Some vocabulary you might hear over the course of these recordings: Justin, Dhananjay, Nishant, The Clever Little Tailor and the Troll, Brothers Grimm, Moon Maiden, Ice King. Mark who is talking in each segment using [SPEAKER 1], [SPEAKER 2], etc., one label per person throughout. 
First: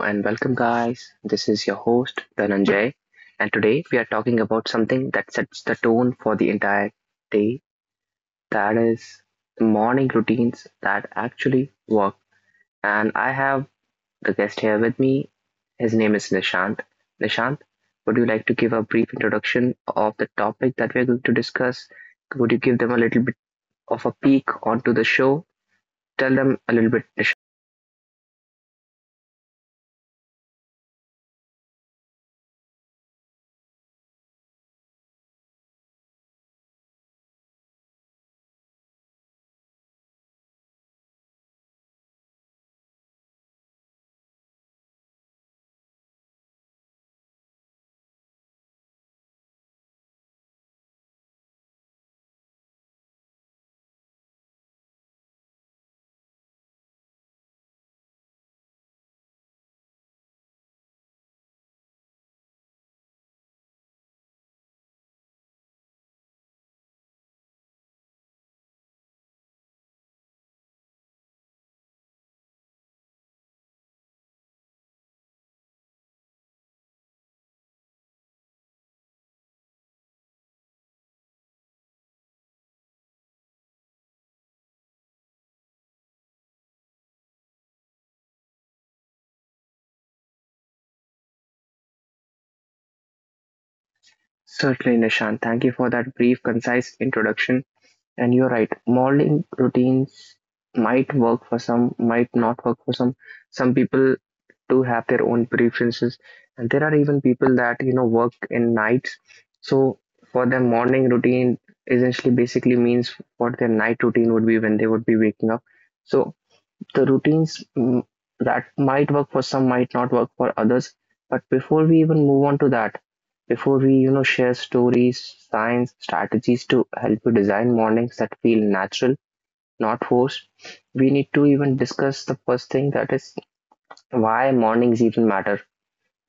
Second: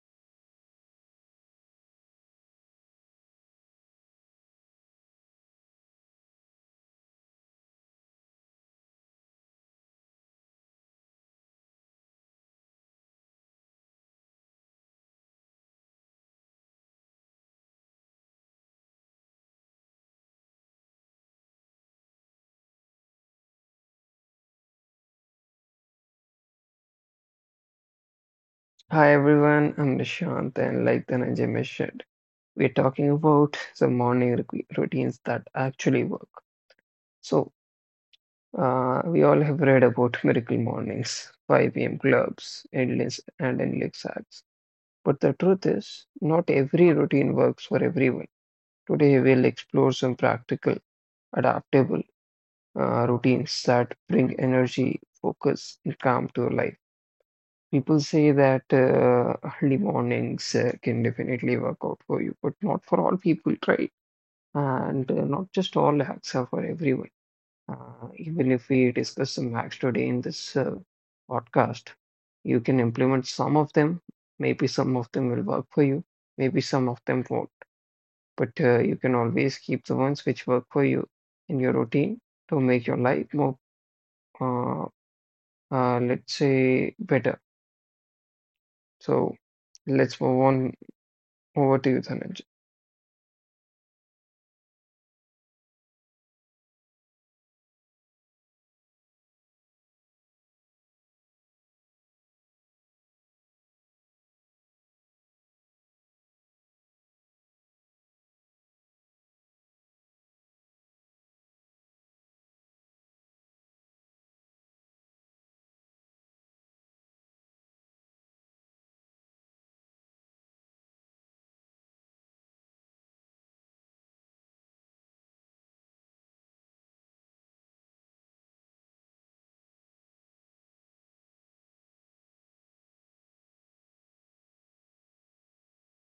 [SPEAKER 1] and welcome, guys. This is your host, Dhananjay, and today we are talking about something that sets the tone for the entire day, that is, the morning routines that actually work. And I have the guest here with me. His name is Nishant. Nishant, would you like to give a brief introduction of the topic that we are going to discuss? Would you give them a little bit of a peek onto the show? Tell them a little bit, Nishant.
[SPEAKER 2] Hi everyone, I'm Nishant, and like Dhananjay mentioned, we're talking about the morning routines that actually work. So, we all have read about miracle mornings, 5 a.m. clubs, endless and endless acts. But the truth is, not every routine works for everyone. Today, we'll explore some practical, adaptable routines that bring energy, focus, and calm to your life. People say that early mornings can definitely work out for you, but not for all people, right? And not just all hacks are for everyone. Even if we discuss some hacks today in this podcast, you can implement some of them. Maybe some of them will work for you, maybe some of them won't. But you can always keep the ones which work for you in your routine to make your life more, uh, let's say, better. So let's move on. Over to you, Dhananjay.
[SPEAKER 1] Certainly, Nishant. Thank you for that brief, concise introduction. And you're right, morning routines might work for some, might not work for some. Some people do have their own preferences, and there are even people that work in nights. So for them, morning routine essentially basically means what their night routine would be when they would be waking up. So the routines, that might work for some might not work for others, but before we even move on to that, before we share stories, signs, strategies to help you design mornings that feel natural, not forced, we need to even discuss the first thing, that is, why mornings even matter.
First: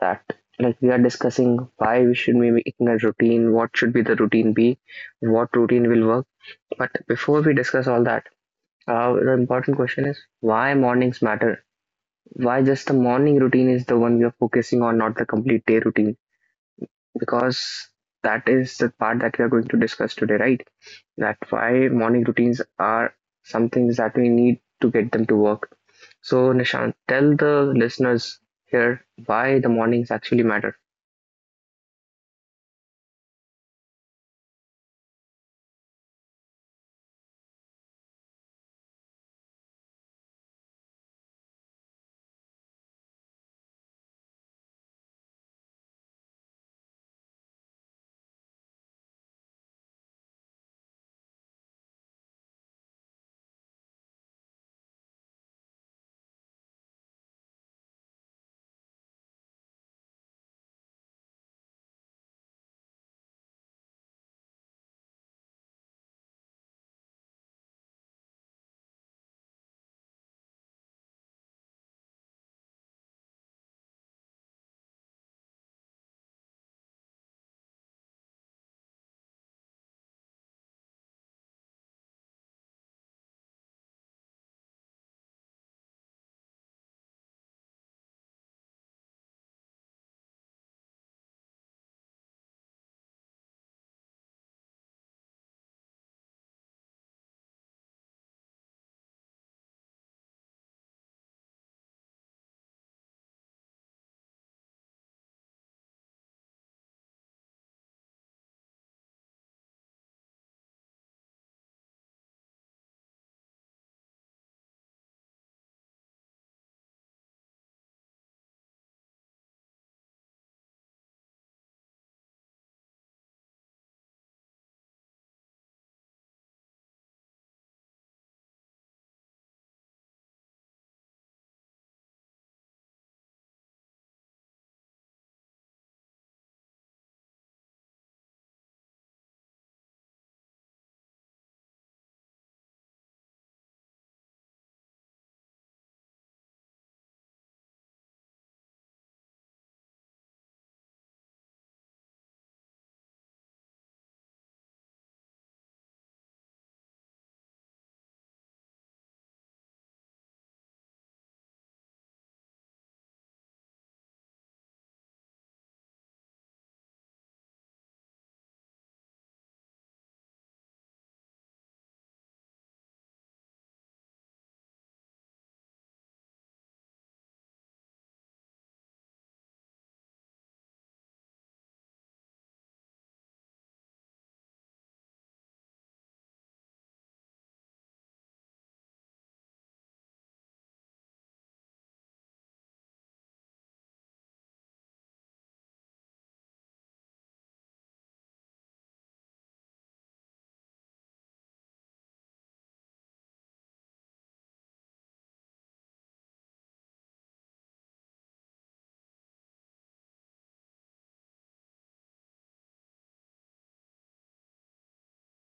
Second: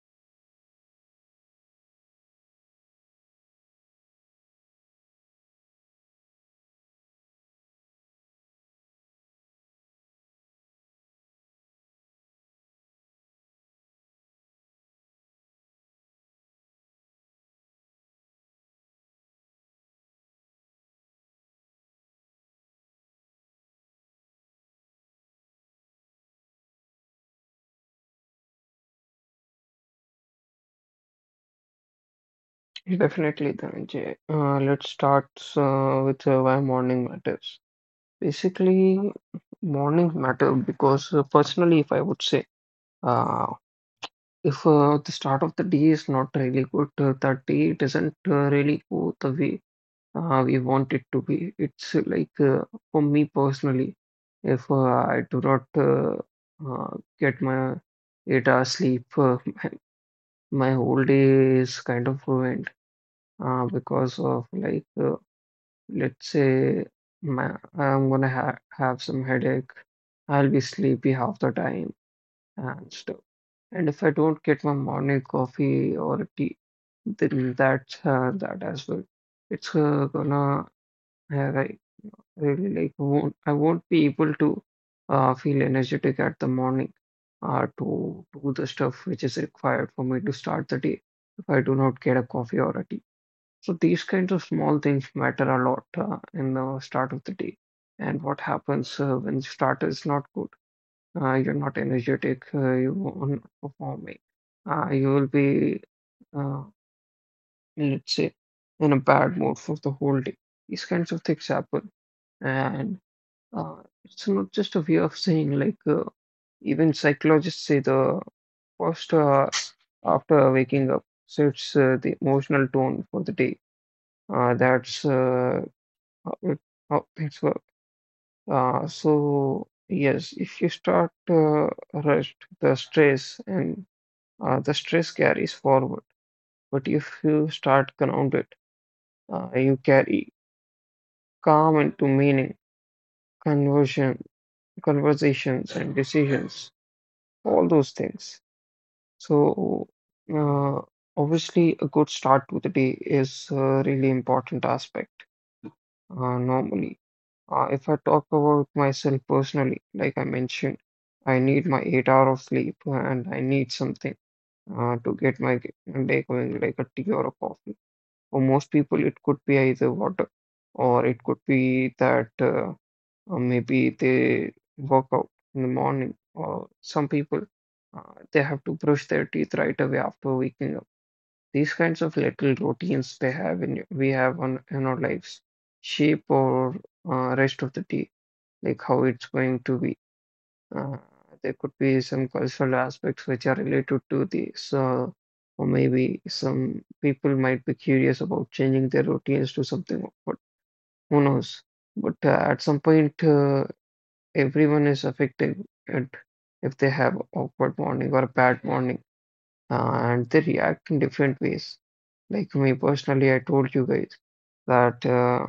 [SPEAKER 1] That, like, we are discussing why we should be making a routine, what should be the routine be, what routine will work, but before we discuss all that, the important question is why mornings matter, why just the morning routine is the one we are focusing on, not the complete day routine? Because that is the part that we are going to discuss today, right? That why morning routines are something that we need to get them to work. So, Nishant, tell the listeners here why the mornings actually matter.
[SPEAKER 2] Definitely, Dhananjay. Let's start with why morning matters. Basically, mornings matter because personally, if I would say, uh, if the start of the day is not really good, that day doesn't really go the way we want it to be. It's like for me personally, if I do not get my 8 hours sleep, my whole day is kind of ruined because of like let's say my, I'm gonna ha have some headache, I'll be sleepy half the time and stuff. And if I don't get my morning coffee or tea, then that's that as well. It's gonna like really like won't be able to feel energetic at the morning to do the stuff which is required for me to start the day if I do not get a coffee or a tea. So these kinds of small things matter a lot in the start of the day. And what happens when the start is not good? You're not energetic, you are not performing. You will be, uh, let's say, in a bad mood for the whole day. These kinds of things happen. And uh, it's not just a way of saying, like, even psychologists say the first after waking up sets the emotional tone for the day. That's how how things work. So yes, if you start rushed, the stress and the stress carries forward. But if you start grounded, you carry calm into conversion, conversations and decisions, all those things. So uh, obviously, a good start to the day is a really important aspect normally. If I talk about myself personally, like I mentioned, I need my 8 hour of sleep and I need something to get my day going, like a tea or a coffee. For most people, it could be either water or it could be that maybe they work out in the morning, or some people uh, they have to brush their teeth right away after waking up. These kinds of little routines they have in we have on in our lives shape or rest of the day like how it's going to be. Uh, there could be some cultural aspects which are related to this, or maybe some people might be curious about changing their routines to something, but who knows? But at some point, everyone is affected it if they have awkward morning or a bad morning, and they react in different ways. Like me personally, I told you guys that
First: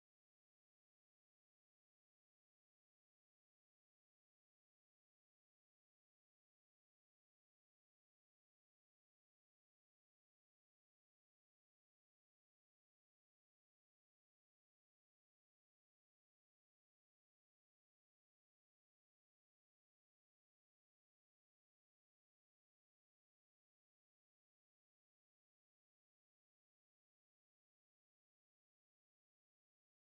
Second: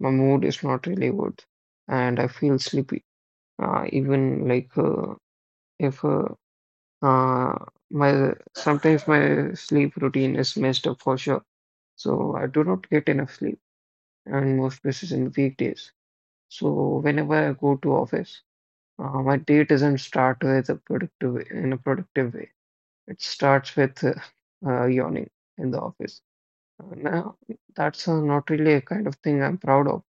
[SPEAKER 2] my mood is not really good and I feel sleepy even like if uh, my sometimes my sleep routine is messed up for sure. So I do not get enough sleep, and most places in weekdays. So whenever I go to office, my day doesn't start with a productive in a productive way. It starts with yawning in the office. Now that's not really a kind of thing I'm proud of,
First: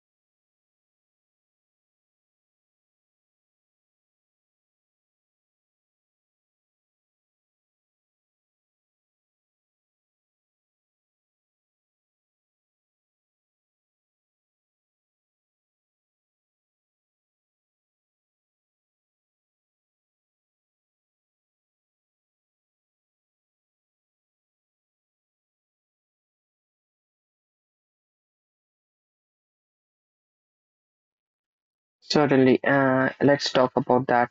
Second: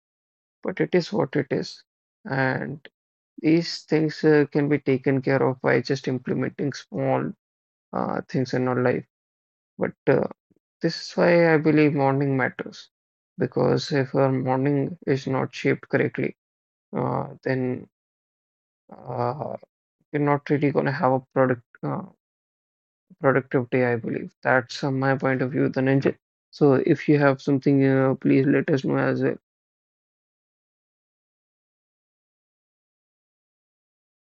[SPEAKER 2] but it is what it is, and these things can be taken care of by just implementing small things in our life. But this is why I believe morning matters because if our morning is not shaped correctly, then uh, we're not really going to have a productive day, I believe. That's my point of view, the ninja. So if you have something, please let us know as well.
[SPEAKER 1] Certainly. Let's talk about that.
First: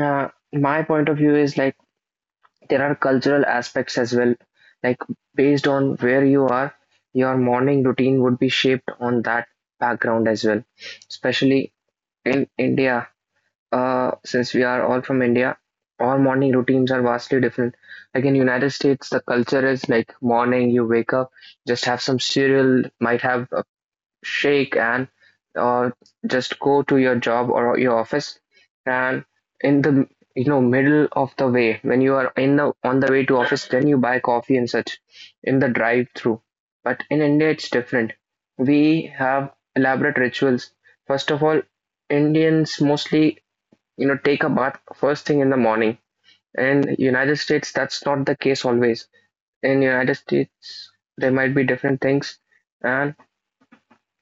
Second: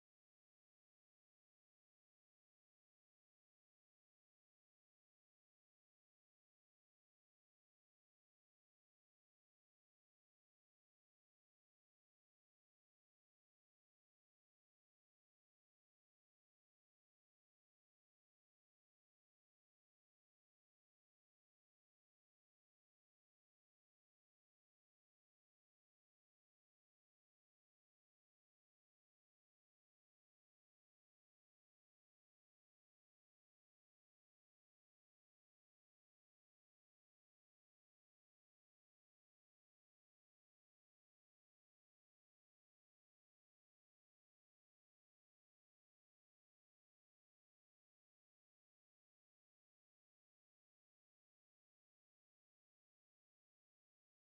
[SPEAKER 1] My point of view is like, there are cultural aspects as well, like based on where you are, your morning routine would be shaped on that background as well. Especially in India, since we are all from India, our morning routines are vastly different. Like in United States, the culture is like morning you wake up, just have some cereal, might have a shake, and uh, just go to your job or your office, and in the, middle of the way when you are in the, on the way to office, then you buy coffee and such in the drive through. But in India, it's different. We have elaborate rituals. First of all, Indians mostly, take a bath first thing in the morning. In United States, that's not the case always. In United States, there might be different things. And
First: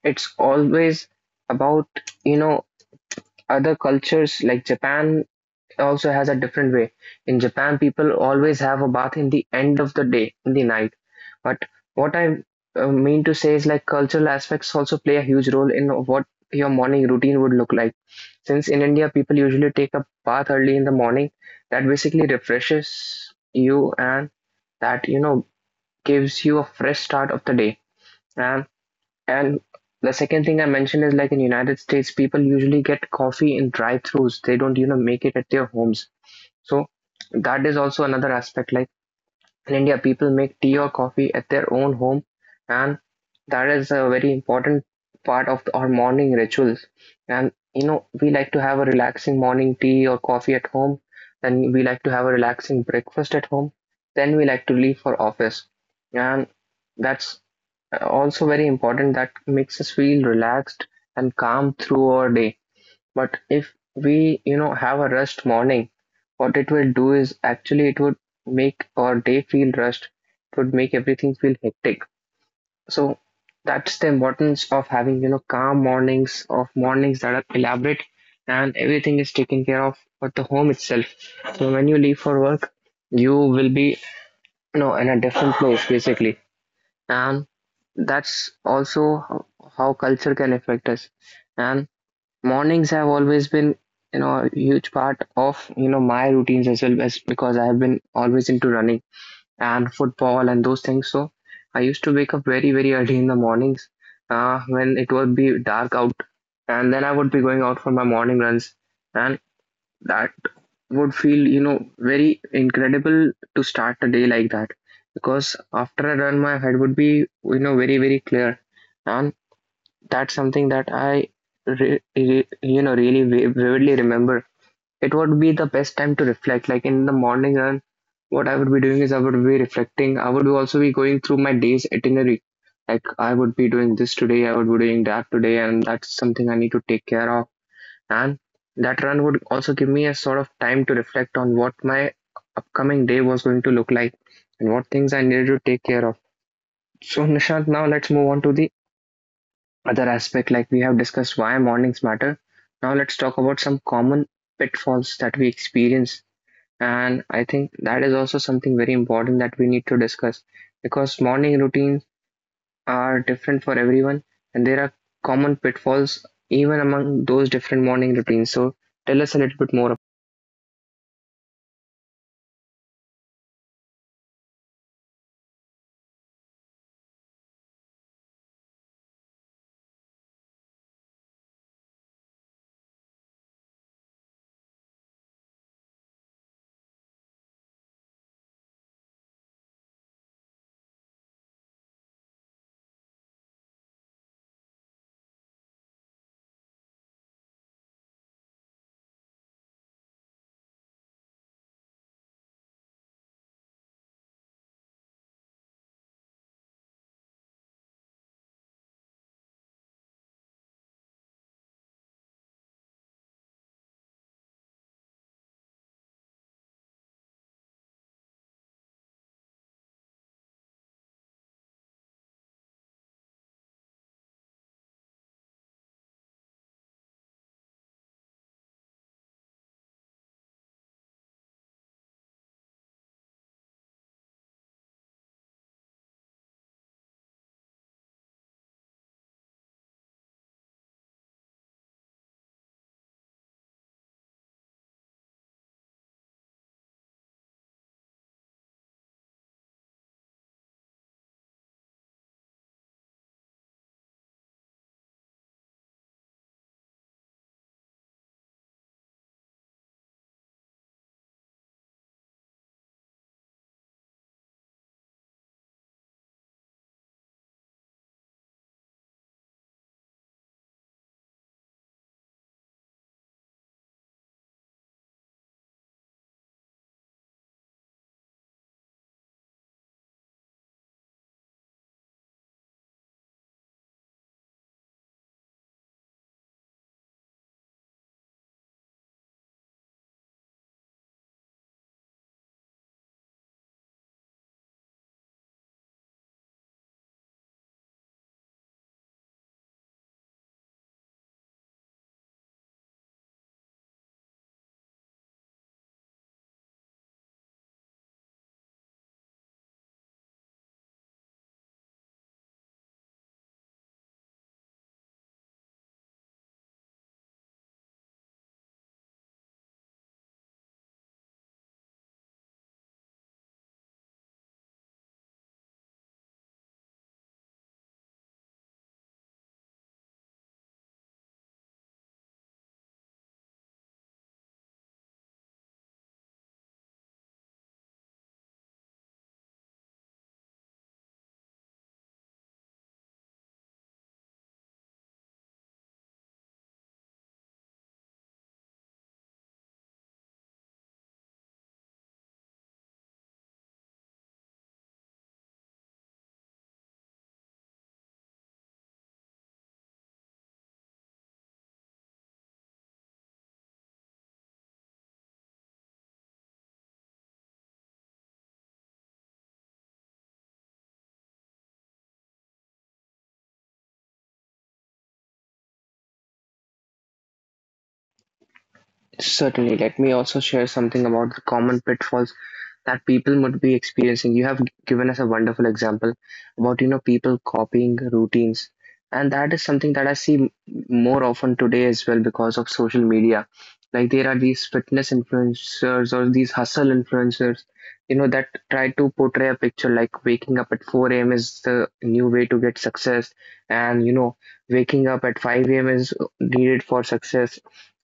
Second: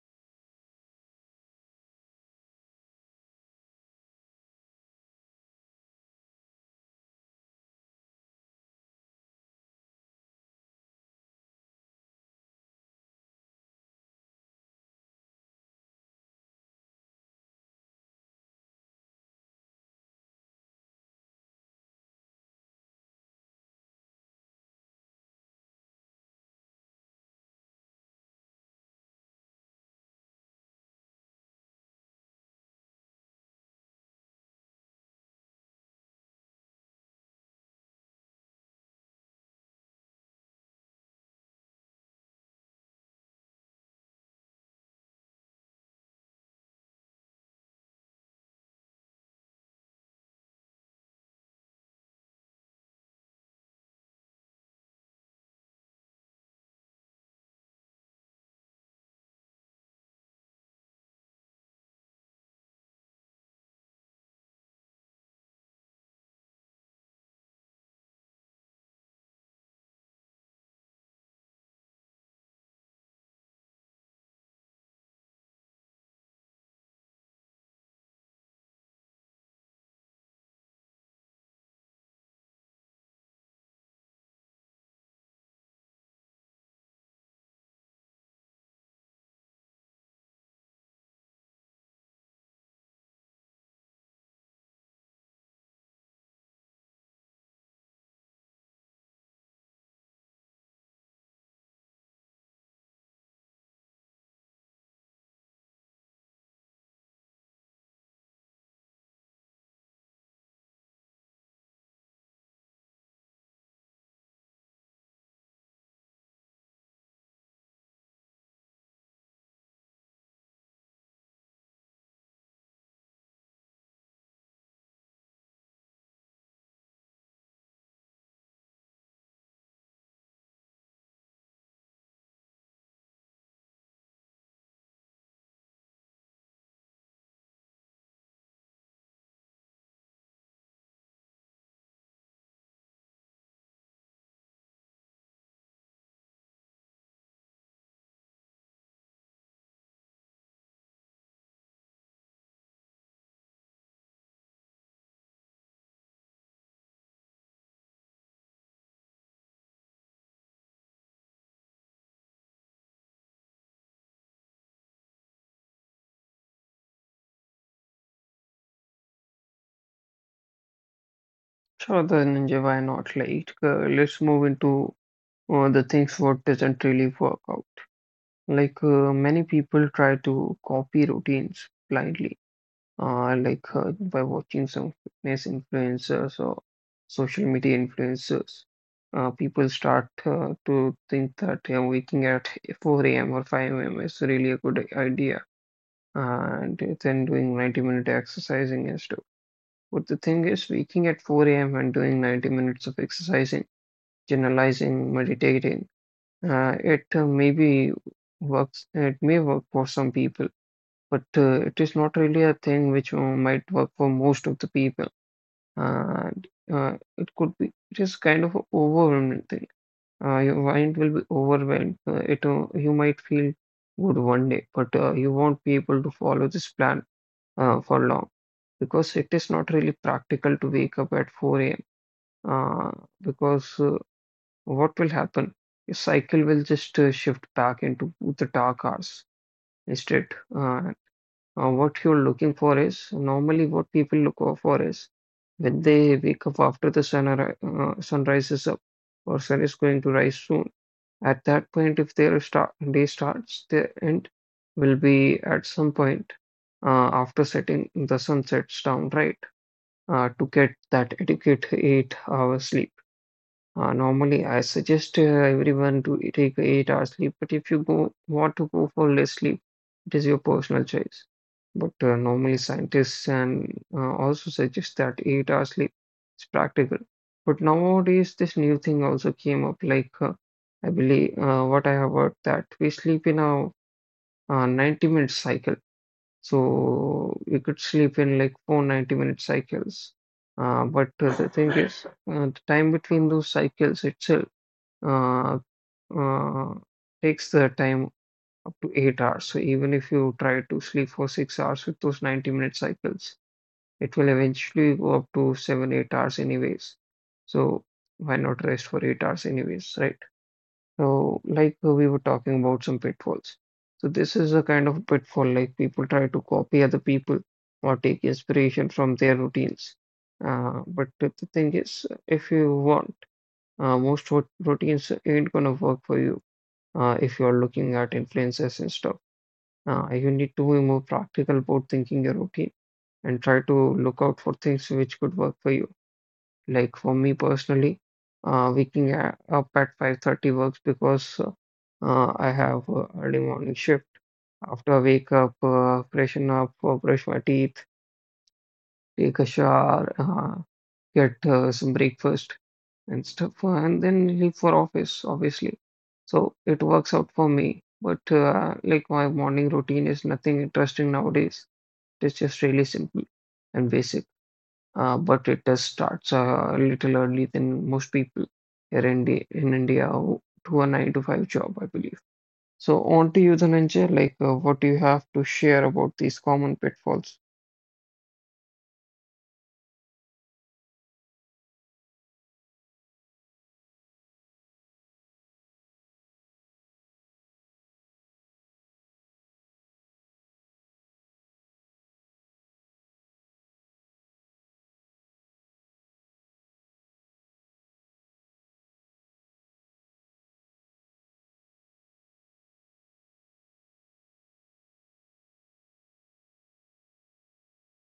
[SPEAKER 1] it's always about, you know other cultures like Japan also has a different way. In Japan, people always have a bath in the end of the day, in the night. But what I mean to say is, like, cultural aspects also play a huge role in what your morning routine would look like. Since in India, people usually take a bath early in the morning, that basically refreshes you, and that, gives you a fresh start of the day. And and the second thing I mentioned is like in United States, people usually get coffee in drive-throughs. They don't, make it at their homes. So that is also another aspect. Like in India, people make tea or coffee at their own home, and that is a very important part of our morning rituals. And we like to have a relaxing morning tea or coffee at home. Then we like to have a relaxing breakfast at home. Then we like to leave for office, and that's also very important, that makes us feel relaxed and calm through our day. But if we, have a rushed morning, what it will do is actually it would make our day feel rushed. It would make everything feel hectic. So that's the importance of having, calm mornings, of mornings that are elaborate and everything is taken care of at the home itself. So when you leave for work, you will be, in a different place basically, and that's also how culture can affect us. And mornings have always been, a huge part of my routines as well, as because I have been always into running and football and those things. So I used to wake up very, very early in the mornings, when it would be dark out, and then I would be going out for my morning runs, and that would feel, very incredible to start a day like that, because after I run, my head would be, very, very clear. And that's something that I really vividly remember. It would be the best time to reflect. Like in the morning run, what I would be doing is I would be reflecting. I would also be going through my day's itinerary. Like I would be doing this today, I would be doing that today, and that's something I need to take care of. And that run would also give me a sort of time to reflect on what my upcoming day was going to look like, and what things I needed to take care of. So, Nishant, now let's move on to the other aspect. Like we have discussed why mornings matter. Now, let's talk about some common pitfalls that we experience. And I think that is also something very important that we need to discuss, because morning routines are different for everyone, and there are common pitfalls even among those different morning routines. So, tell us a little bit more.
[SPEAKER 2] Sure, the ninja, why not? Like, let's move into the things what doesn't really work out. Like many people try to copy routines blindly, like by watching some fitness influencers or social media influencers. People start to think that waking at 4 a.m. or 5 a.m. is really a good idea, and then doing 90-minute exercising and stuff. But the thing is, waking at 4 a.m. and doing 90 minutes of exercising, generalizing, meditating it maybe works, it may work for some people, but it is not really a thing which might work for most of the people. And it could be, it is kind of an overwhelming thing. Your mind will be overwhelmed. It you might feel good one day, but you won't be able to follow this plan for long because it is not really practical to wake up at 4 a.m. Uh, because what will happen? Your cycle will just shift back into the dark hours instead. Uh, what you're looking for is normally what people look out for is when they wake up after the sun rises up or sun is going to rise soon. At that point, if their start day starts, their end will be at some point after setting the sun sets down, right? To get that adequate 8 hours sleep. Normally, I suggest everyone to take 8 hours sleep, but if you go want to go for less sleep, it is your personal choice. But normally, scientists and also suggest that 8 hours sleep is practical. But nowadays, this new thing also came up. Like I believe what I have heard that we sleep in a 90-minute cycle, so we could sleep in like 4 90-minute cycles. But the thing is, the time between those cycles itself uh, uh, takes the time up to 8 hours. So even if you try to sleep for 6 hours with those 90-minute cycles, it will eventually go up to seven, 8 hours anyways. So why not rest for 8 hours anyways, right? So we were talking about some pitfalls. So this is a kind of pitfall like people try to copy other people or take inspiration from their routines. But the thing is, if you want, most routines ain't gonna work for you if you're looking at influencers and stuff. You need to be more practical about thinking your routine and try to look out for things which could work for you. Like for me personally, waking up at 5:30 works because I have early morning shift. After I wake up, freshen up, brush my teeth, take a shower, get some breakfast, and stuff, and then leave for office, obviously. So it works out for me. But like my morning routine is nothing interesting nowadays. It's just really simple and basic. But it does starts a little early than most people here in India who to a nine to five job, I believe. So on to you, Dhananjay. Like, what do you have to share about these common pitfalls?
[SPEAKER 1] Certainly, let me also share something about the common pitfalls that people might be experiencing. You have given us a wonderful example about, people copying routines. And that is something that I see more often today as well because of social media. Like there are these fitness influencers or these hustle influencers, that try to portray a picture like waking up at 4 a.m. is the new way to get success. And, waking up at 5 a.m. is needed for success.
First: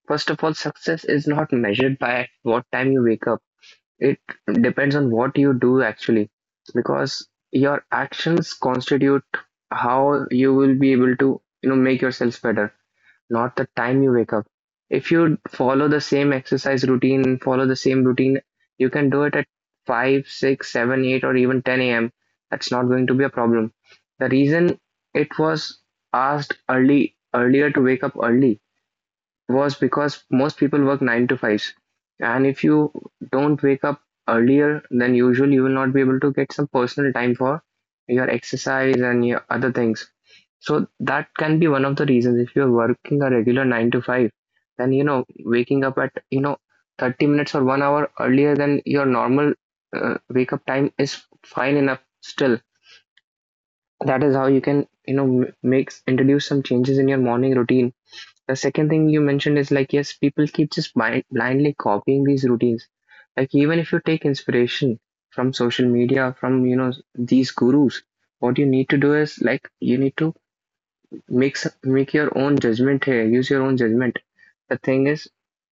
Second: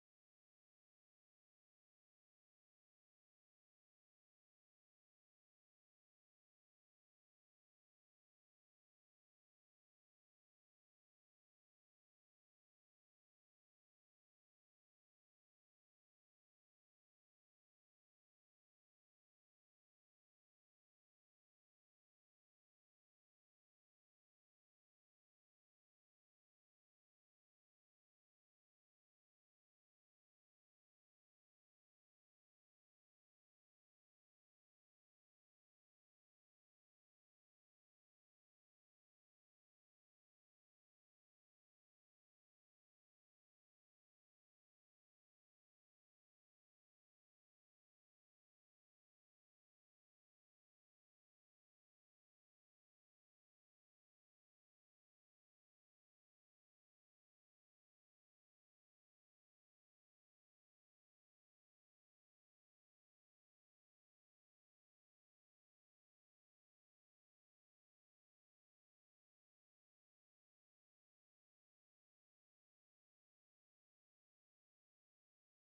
[SPEAKER 1] First of all, success is not measured by what time you wake up. It depends on what you do actually, because your actions constitute how you will be able to, make yourself better, not the time you wake up. If you follow the same exercise routine, follow the same routine, you can do it at 5, 6, 7, 8, or even 10 a.m. That's not going to be a problem. The reason it was asked early earlier to wake up early was because most people work nine to fives. And if you don't wake up earlier than usual, you will not be able to get some personal time for your exercise and your other things. So that can be one of the reasons. If you're working a regular nine to five, then waking up at 30 minutes or one hour earlier than your normal wake up time is fine enough still. That is how you can make introduce some changes in your morning routine. The second thing you mentioned is like, yes, people keep just blindly copying these routines. Like, even if you take inspiration from social media, from, these gurus, what you need to do is like, you need to make make your own judgment here. Use your own judgment. The thing is,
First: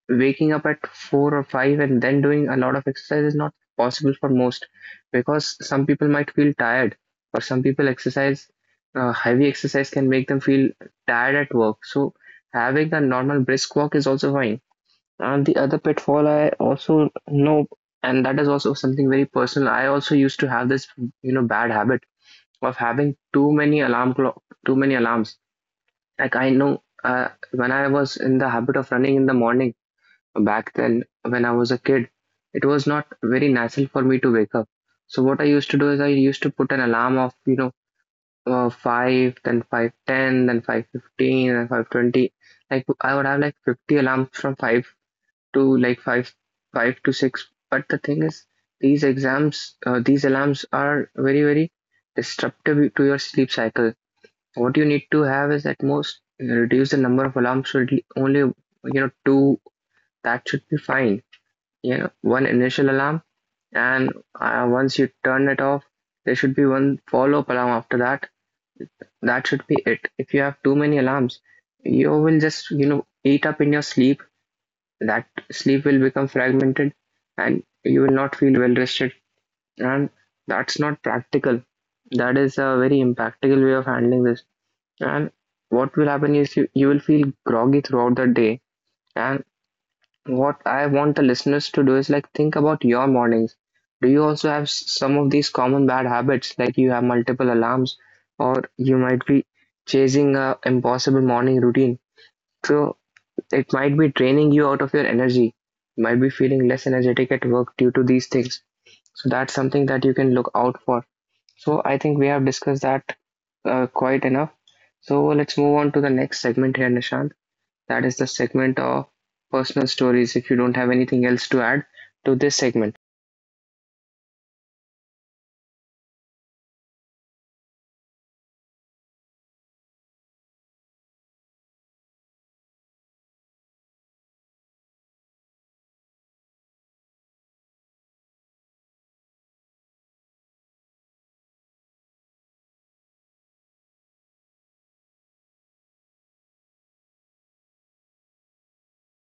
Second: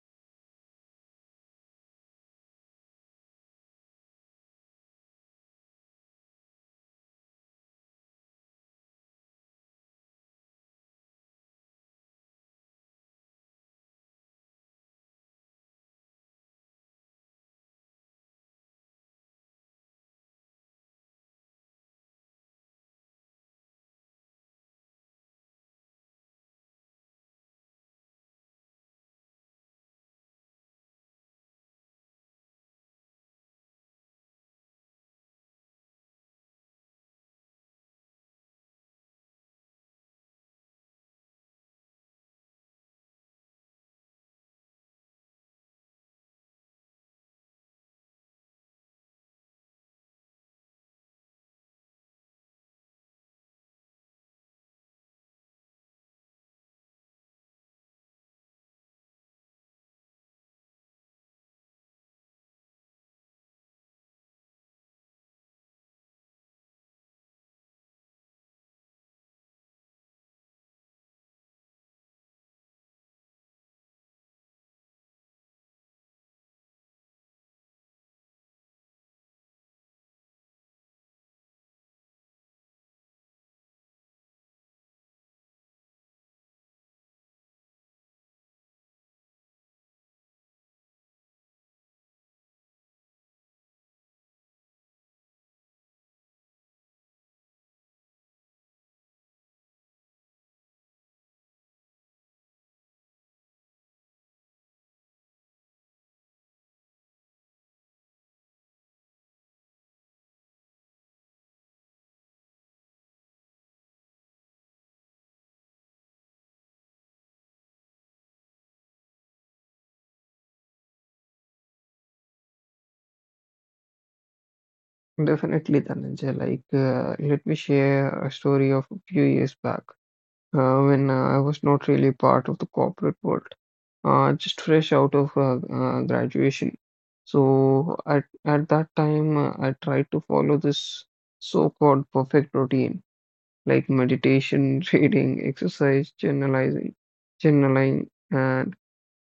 [SPEAKER 1] waking up at four or five and then doing a lot of exercise is not possible for most, because some people might feel tired. For some people, exercise, heavy exercise can make them feel tired at work. So having a normal brisk walk is also fine. And the other pitfall I also know, and that is also something very personal. I also used to have this, bad habit of having too many alarm clock, too many alarms. Like I know when I was in the habit of running in the morning back then when I was a kid, it was not very natural for me to wake up. So what I used to do is I used to put an alarm of five, then 5:10, then 5:15, then 5:20. Like I would have like 50 alarms from five to like five to six. But the thing is, these exams, these alarms are very, very disruptive to your sleep cycle. What you need to have is, at most, reduce the number of alarms to only two. That should be fine. You know, one initial alarm, and once you turn it off, there should be one follow-up alarm after that. That should be it. If you have too many alarms, you will just eat up in your sleep. That sleep will become fragmented, and you will not feel well rested. And that's not practical. That is a very impractical way of handling this. And what will happen is you will feel groggy throughout the day. And what I want the listeners to do is like think about your mornings. Do you also have some of these common bad habits, like you have multiple alarms, or you might be chasing a impossible morning routine? So it might be draining you out of your energy. You might be feeling less energetic at work due to these things. So that's something that you can look out for. So I think we have discussed that quite enough. So let's move on to the next segment here, Nishant. That is the segment of personal stories. If you don't have anything else to add to this segment,
[SPEAKER 2] Definitely, Dhananjay. Like, let me share a story of a few years back. When I was not really part of the corporate world, just fresh out of graduation. So at that time, I tried to follow this so-called perfect routine, like meditation, reading, exercise, generalizing, journaling, and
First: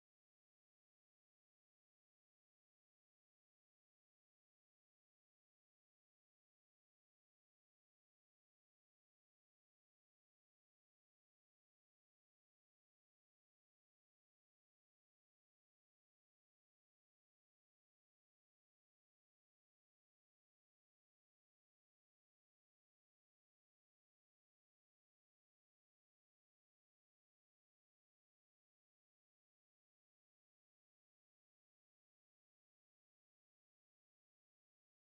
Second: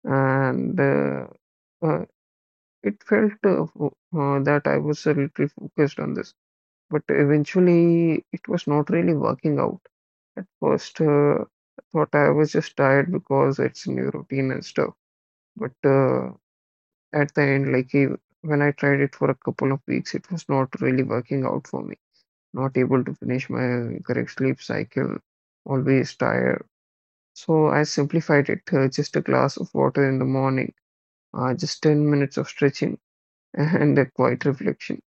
[SPEAKER 2] and uh, uh, it felt that I was a little focused on this. But eventually, it was not really working out. At first, I thought I was just tired because it's new routine and stuff. But at the end, like when I tried it for a couple of weeks, it was not really working out for me. Not able to finish my correct sleep cycle, always tired. So I simplified it, just a glass of water in the morning, just 10 minutes of stretching and a quiet reflection.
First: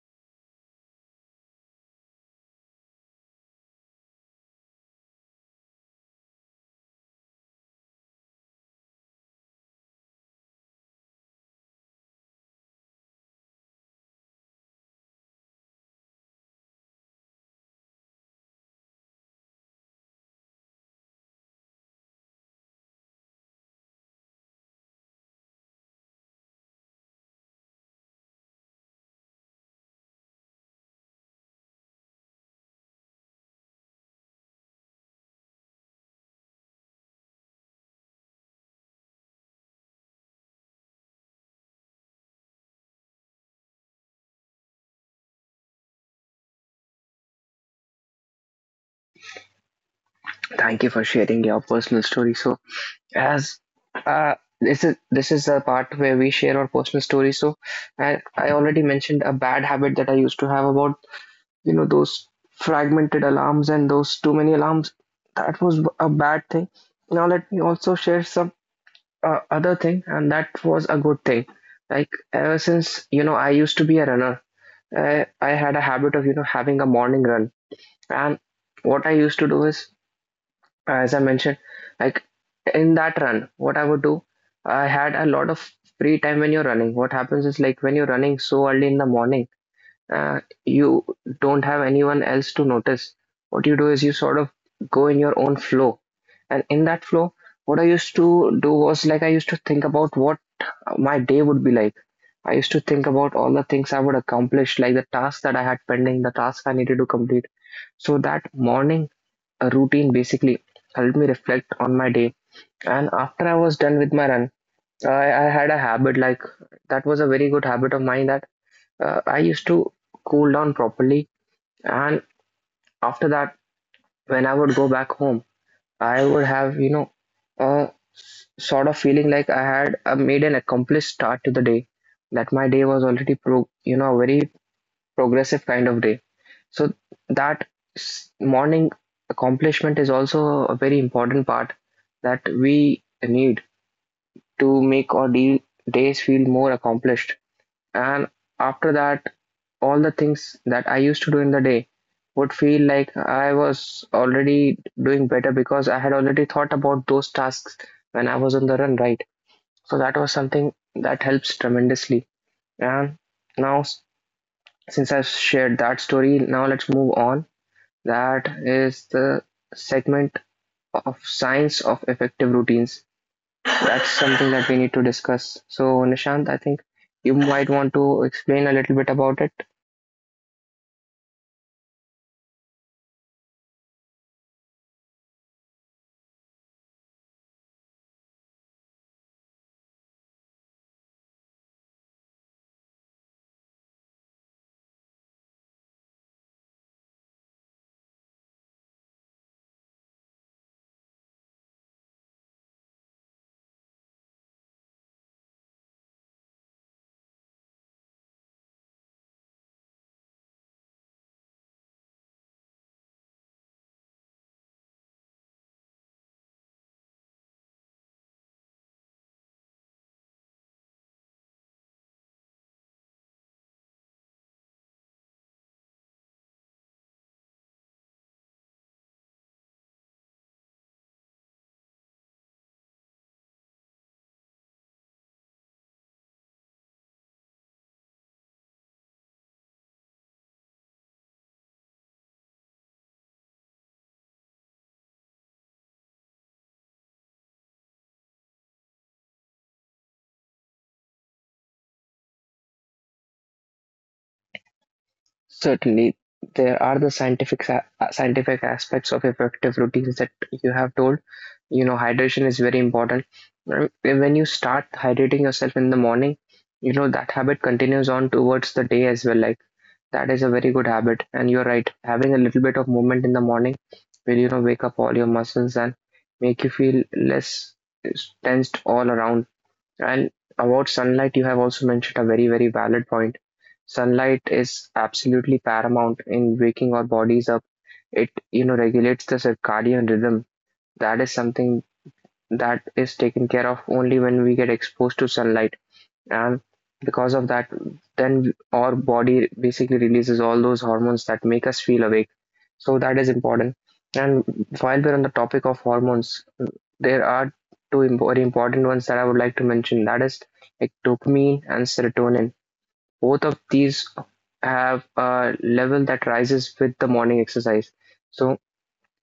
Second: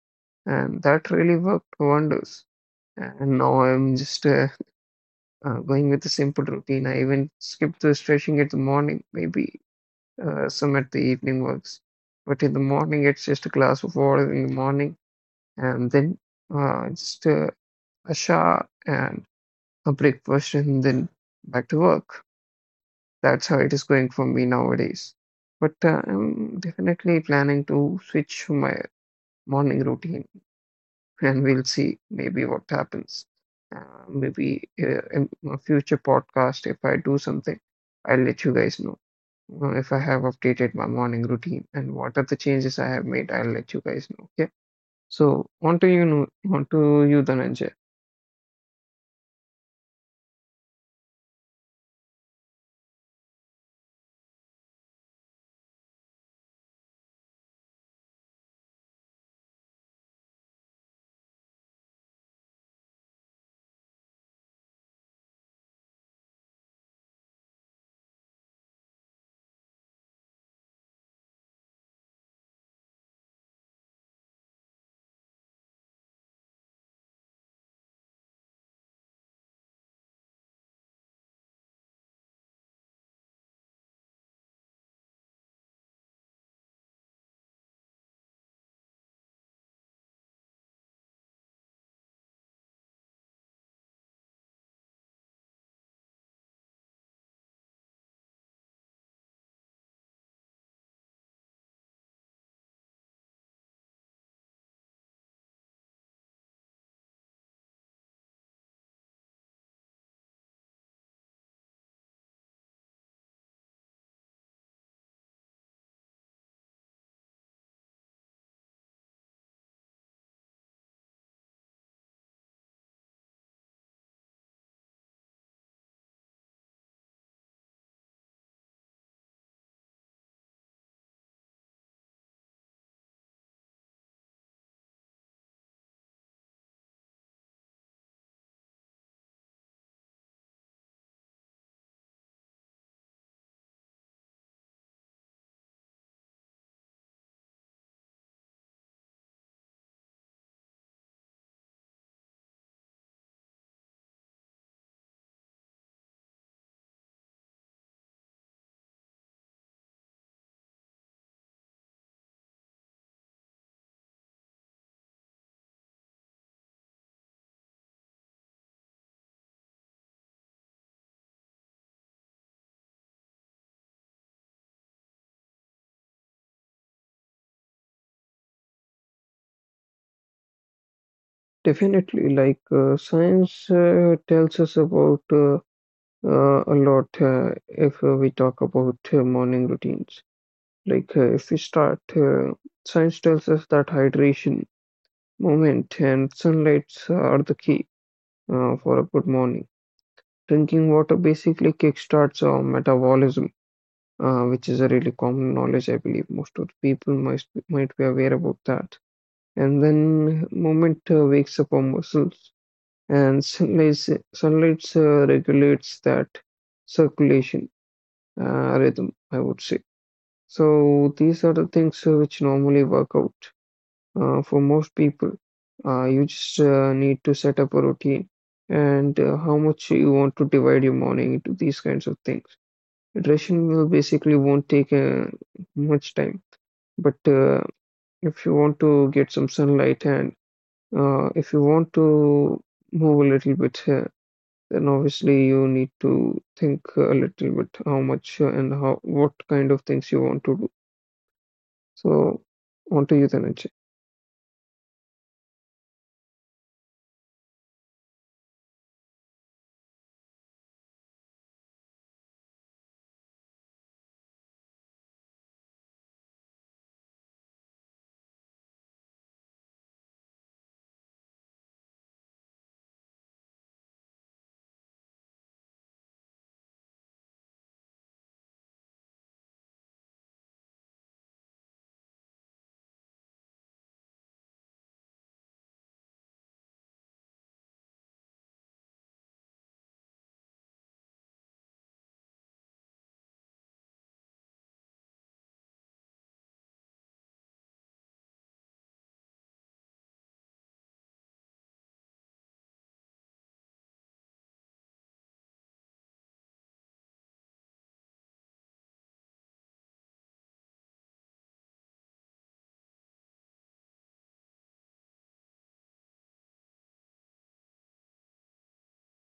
[SPEAKER 2] And that really worked wonders. And now I'm just going with a simple routine. I even skip the stretching at the morning, maybe some at the evening works. But in the morning, it's just a glass of water in the morning, and then just a shower and a breakfast, and then back to work. That's how it is going for me nowadays. But I'm definitely planning to switch my morning routine, and we'll see maybe what happens. Maybe in a future podcast, if I do something, I'll let you guys know. If I have updated my morning routine and what are the changes I have made, I'll let you guys know. Okay. So on to you, Dhananjay.
[SPEAKER 1] thank you for sharing your personal story. So, as uh, this is the part where we share our personal story. So, I already mentioned a bad habit that I used to have about those fragmented alarms and those too many alarms. That was a bad thing. Now let me also share some other thing, and that was a good thing. Like ever since I used to be a runner, I had a habit of having a morning run, and what I used to do is, as I mentioned, like in that run, what I would do, I had a lot of free time when you're running. What happens is like when you're running so early in the morning, uh, you don't have anyone else to notice. What you do is you sort of go in your own flow, and in that flow, what I used to do was like I used to think about what my day would be like I used to think about all the things I would accomplish, like the tasks that I had pending, the tasks I needed to complete. So that morning routine basically helped me reflect on my day. And after I was done with my run, I, I had a habit like that was a very good habit of mine that I used to cool down properly. And after that, when I would go back home, I would have, you know, a sort of feeling like I had made an accomplished start to the day, that my day was already you know, a very progressive kind of day. So that morning accomplishment is also a very important part that we need to make our days feel more accomplished. And after that, all the things that I used to do in the day would feel like I was already doing better because I had already thought about those tasks when I was on the run, right? So that was something that helps tremendously. And now, since I've shared that story, now let's move on. That is the segment of science of effective routines. That's something that we need to discuss. So, Nishant, I think you might want to explain a little bit about it.
[SPEAKER 2] Definitely, like science tells us about a lot if we talk about morning routines. Like if we start, science tells us that hydration, moment, and sunlights are the key for a good morning. Drinking water basically kickstarts our metabolism, which is a really common knowledge. I believe most of the people might be aware about that. And then moment wakes up our muscles, and sunlight regulates that circulation rhythm, I would say. So these are the things which normally work out for most people. You just need to set up a routine, and how much you want to divide your morning into these kinds of things. Iteration will basically won't take much time, but if you want to get some sunlight, and if you want to move a little bit, then obviously you need to think a little bit how much and how what kind of things you want to do. So, on to you, Dhananjay.
[SPEAKER 1] Certainly, there are the scientific scientific aspects of effective routines that you have told. You know, hydration is very important. When you start hydrating yourself in the morning, you know that habit continues on towards the day as well. Like that is a very good habit, and you're right. Having a little bit of movement in the morning will, you know, wake up all your muscles and make you feel less tensed all around. And about sunlight, you have also mentioned a very, very valid point. Sunlight is absolutely paramount in waking our bodies up. It, you know, regulates the circadian rhythm. That is something that is taken care of only when we get exposed to sunlight, and because of that, then our body basically releases all those hormones that make us feel awake. So that is important. And while we're on the topic of hormones, there are very important ones that I would like to mention. That is like dopamine and serotonin. Both of these have a level that rises with the morning exercise. So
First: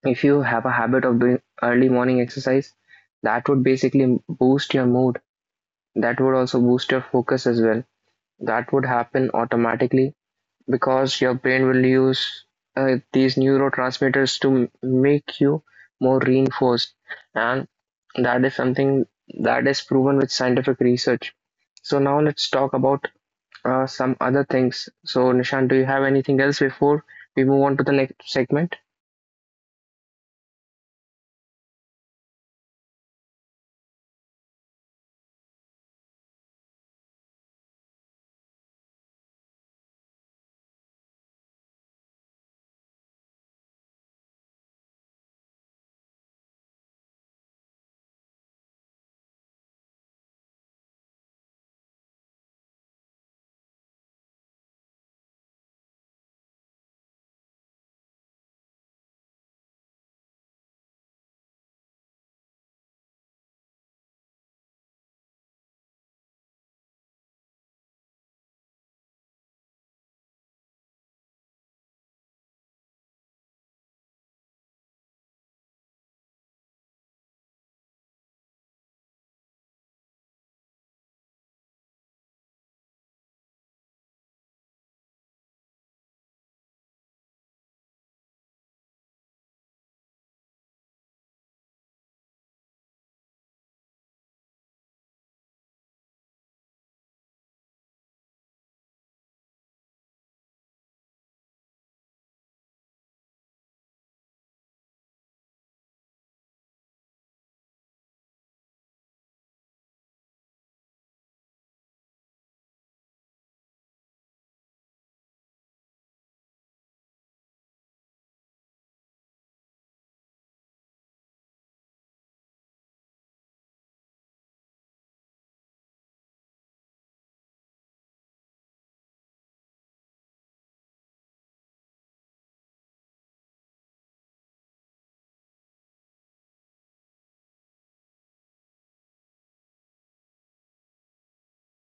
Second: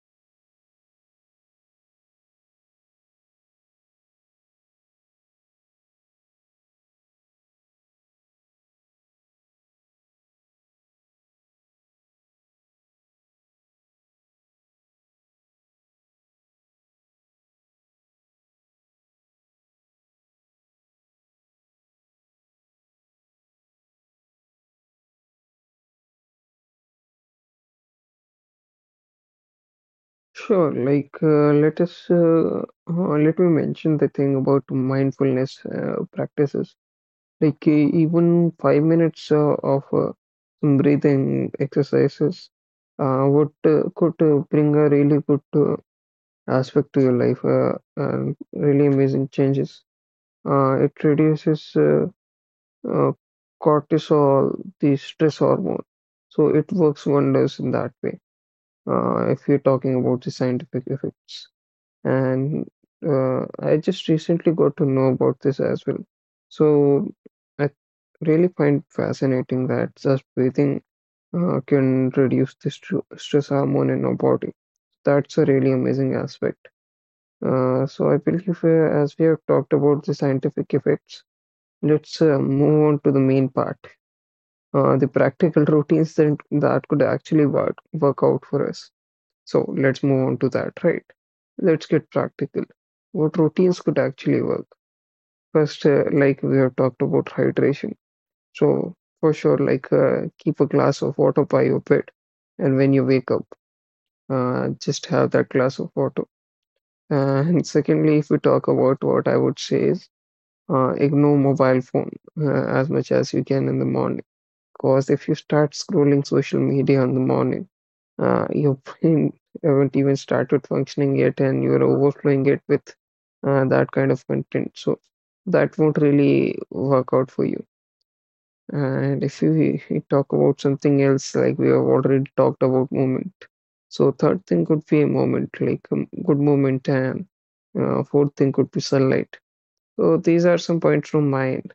[SPEAKER 1] if you have a habit of doing early morning exercise, that would basically boost your mood, that would also boost your focus as well. That would happen automatically because your brain will use these neurotransmitters to make you more reinforced, and that is something that is proven with scientific research. So now let's talk about some other things. So Nishan, do you have anything else before we move on to the next segment?
[SPEAKER 2] Sure. Like, let us Let me mention the thing about mindfulness practices. Like, even 5 minutes of some breathing exercises would could bring a really good aspect to your life and really amazing changes. It reduces uh, cortisol, the stress hormone. So it works wonders in that way. If you're talking about the scientific effects, and I just recently got to know about this as well. So I really find fascinating that just breathing can reduce the stress hormone in our body. That's a really amazing aspect. So I believe as we have talked about the scientific effects, let's move on to the main part, the practical routines that could actually work out for us. So let's move on to that, right? Let's get practical. What routines could actually work? First, like we have talked about hydration. So for sure, like keep a glass of water by your bed, and when you wake up, just have that glass of water. And secondly, if we talk about what I would say is, ignore mobile phone as much as you can in the morning. Because if you start scrolling social media in the morning, your brain haven't even started functioning yet, and you're overflowing it with that kind of content. So that won't really work out for you. And if you talk about something else, like we have already talked about movement. So third thing could be a moment, like a good moment, and fourth thing could be sunlight. So these are some points from mine.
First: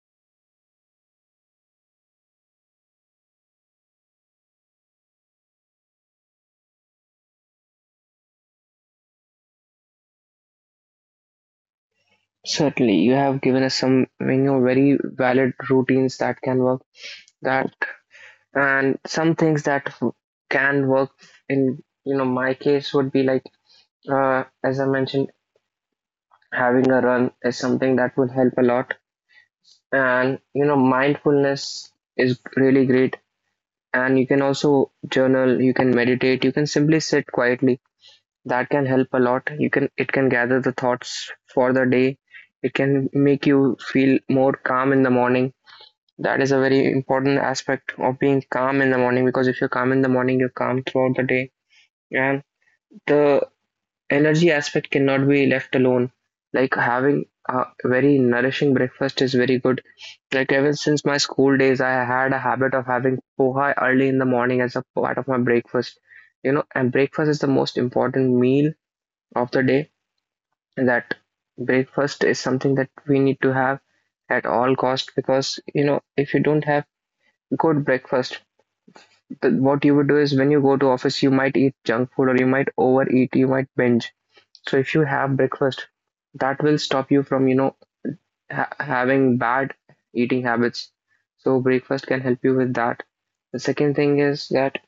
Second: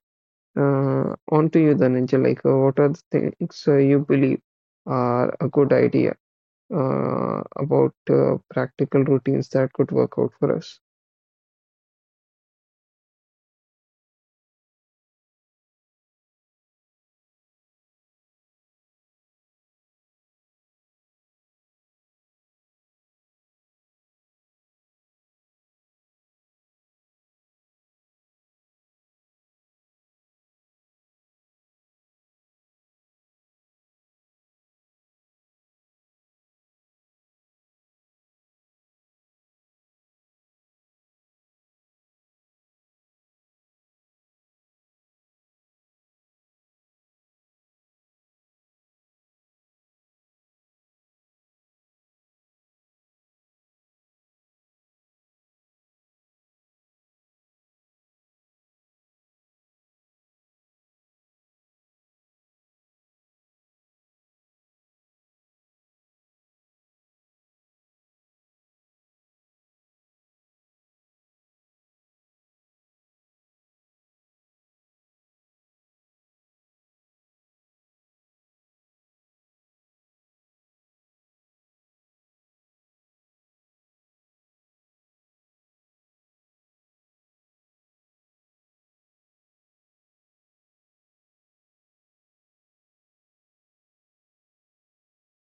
[SPEAKER 2] On to you, Dhananjay. Like, what are the things you believe are a good idea about practical routines that could work out for us?
[SPEAKER 1] Certainly, you have given us some, you know, very valid routines that can work. That and some things that can work in, you know, my case would be like as I mentioned, having a run is something that will help a lot. And you know mindfulness is really great, and you can also journal, you can meditate, you can simply sit quietly. That can help a lot. You can, it can gather the thoughts for the day. It can make you feel more calm in the morning. That is a very important aspect of being calm in the morning, because if you're calm in the morning, you're calm throughout the day. And the energy aspect cannot be left alone. Like having a very nourishing breakfast is very good. Like ever since my school days, I had a habit of having poha early in the morning as a part of my breakfast. You know, and breakfast is the most important meal of the day. And that breakfast is something that we need to have at all cost, because you know if you don't have good breakfast, the, what you would do is when you go to office, you might eat junk food or you might overeat, you might binge. So if you have breakfast, that will stop you from, you know, having bad eating habits. So breakfast can help you with that. The second thing is that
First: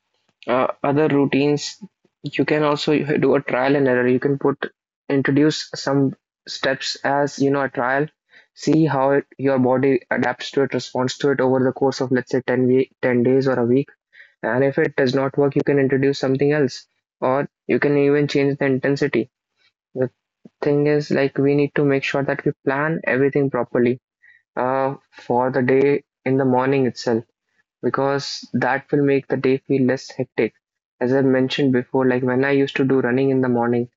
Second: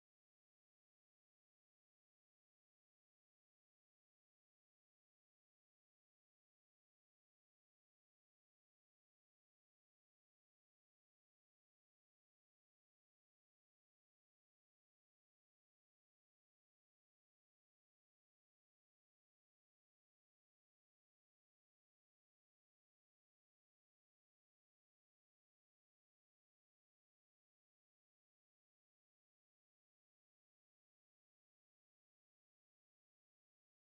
[SPEAKER 1] other routines, you can also do a trial and error. You can put introduce some steps as, you know, a trial, see how it, your body adapts to it, responds to it over the course of let's say 10 week, 10 days or a week. And if it does not work, you can introduce something else, or you can even change the intensity. Thing is like we need to make sure that we plan everything properly for the day in the morning itself, because that will make the day feel less hectic. As I mentioned before, like when I used to do running in the morning,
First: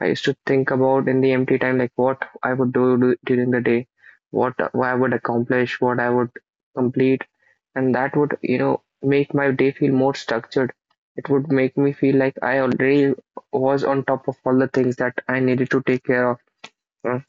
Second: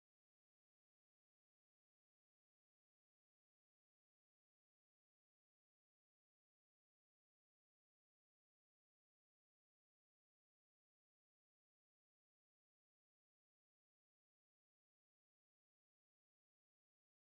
[SPEAKER 1] I used to think about in the empty time like what I would do during the day, what I would accomplish, what I would complete, and that would you know make my day feel more structured. It would make me feel like I already was on top of all the things that I needed to take care of. uh,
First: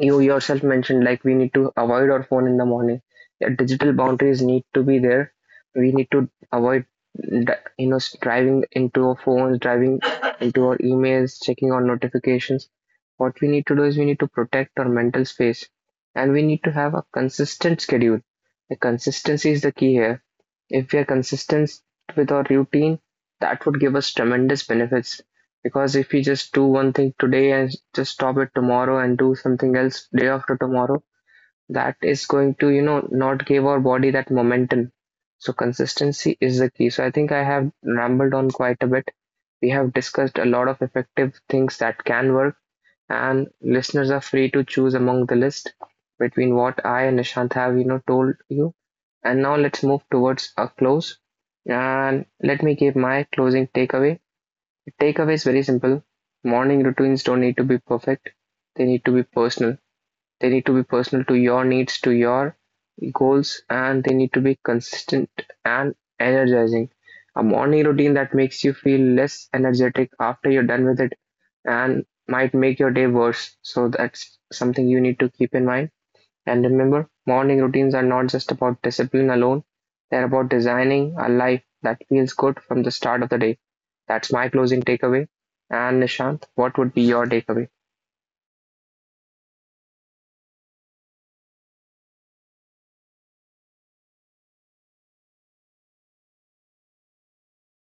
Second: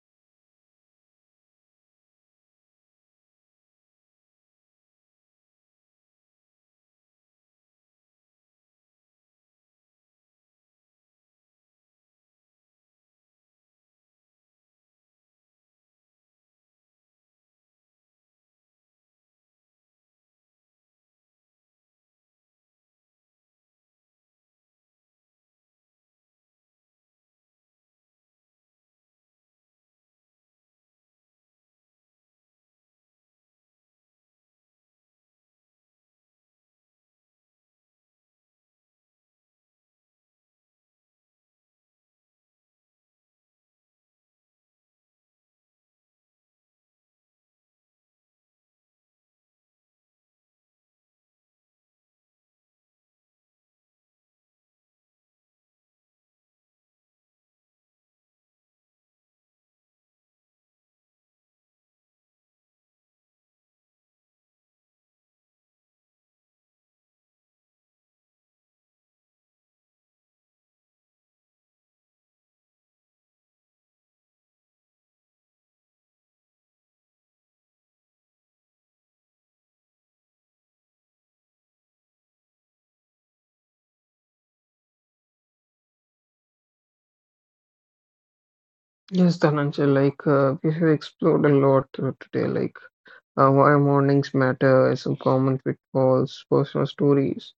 [SPEAKER 1] you yourself mentioned like we need to avoid our phone in the morning. Yeah, digital boundaries need to be there. We need to avoid you know driving into our phones, driving into our emails, checking our notifications. What we need to do is we need to protect our mental space, and we need to have a consistent schedule. The consistency is the key here. If we are consistent with our routine, that would give us tremendous benefits. Because if we just do one thing today and just stop it tomorrow and do something else day after tomorrow, that is going to, you know, not give our body that momentum. So consistency is the key. So I think I have rambled on quite a bit. We have discussed a lot of effective things that can work, and listeners are free to choose among the list between what I and Nishant have, you know, told you. And now let's move towards a close. And let me give my closing takeaway. The takeaway is very simple. Morning routines don't need to be perfect, they need to be personal. They need to be personal to your needs, to your goals, and they need to be consistent and energizing. A morning routine that makes you feel less energetic after you're done with it and might make your day worse. So that's something you need to keep in mind. And remember, morning routines are not just about discipline alone, they're about designing a life that feels good from the start of the day. That's my closing takeaway. And Nishant, what would be your takeaway?
[SPEAKER 2] Yes, Dhananjay, like we have explored a lot today, like why mornings matter, is a common pitfalls, personal stories,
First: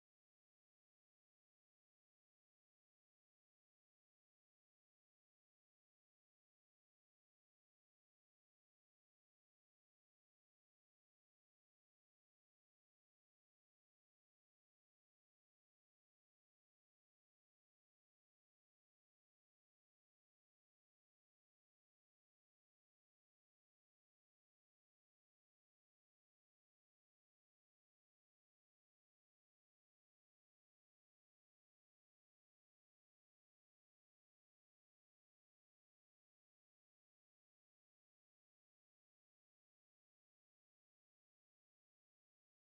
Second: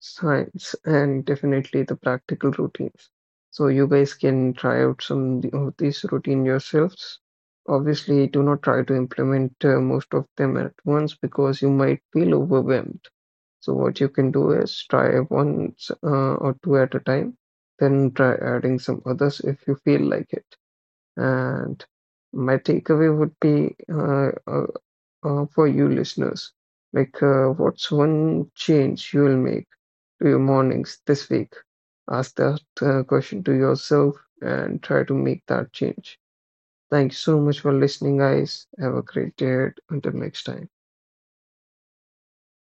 [SPEAKER 2] science, and definitely the practical routines. So you guys can try out some of these routine yourselves. Obviously, do not try to implement most of them at once because you might feel overwhelmed. So what you can do is try once or two at a time, then try adding some others if you feel like it. And my takeaway would be for you listeners. Like, what's one change you will make to your mornings this week? Ask that question to yourself and try to make that change. Thank you so much for listening, guys. Have a great day ahead. Until next time.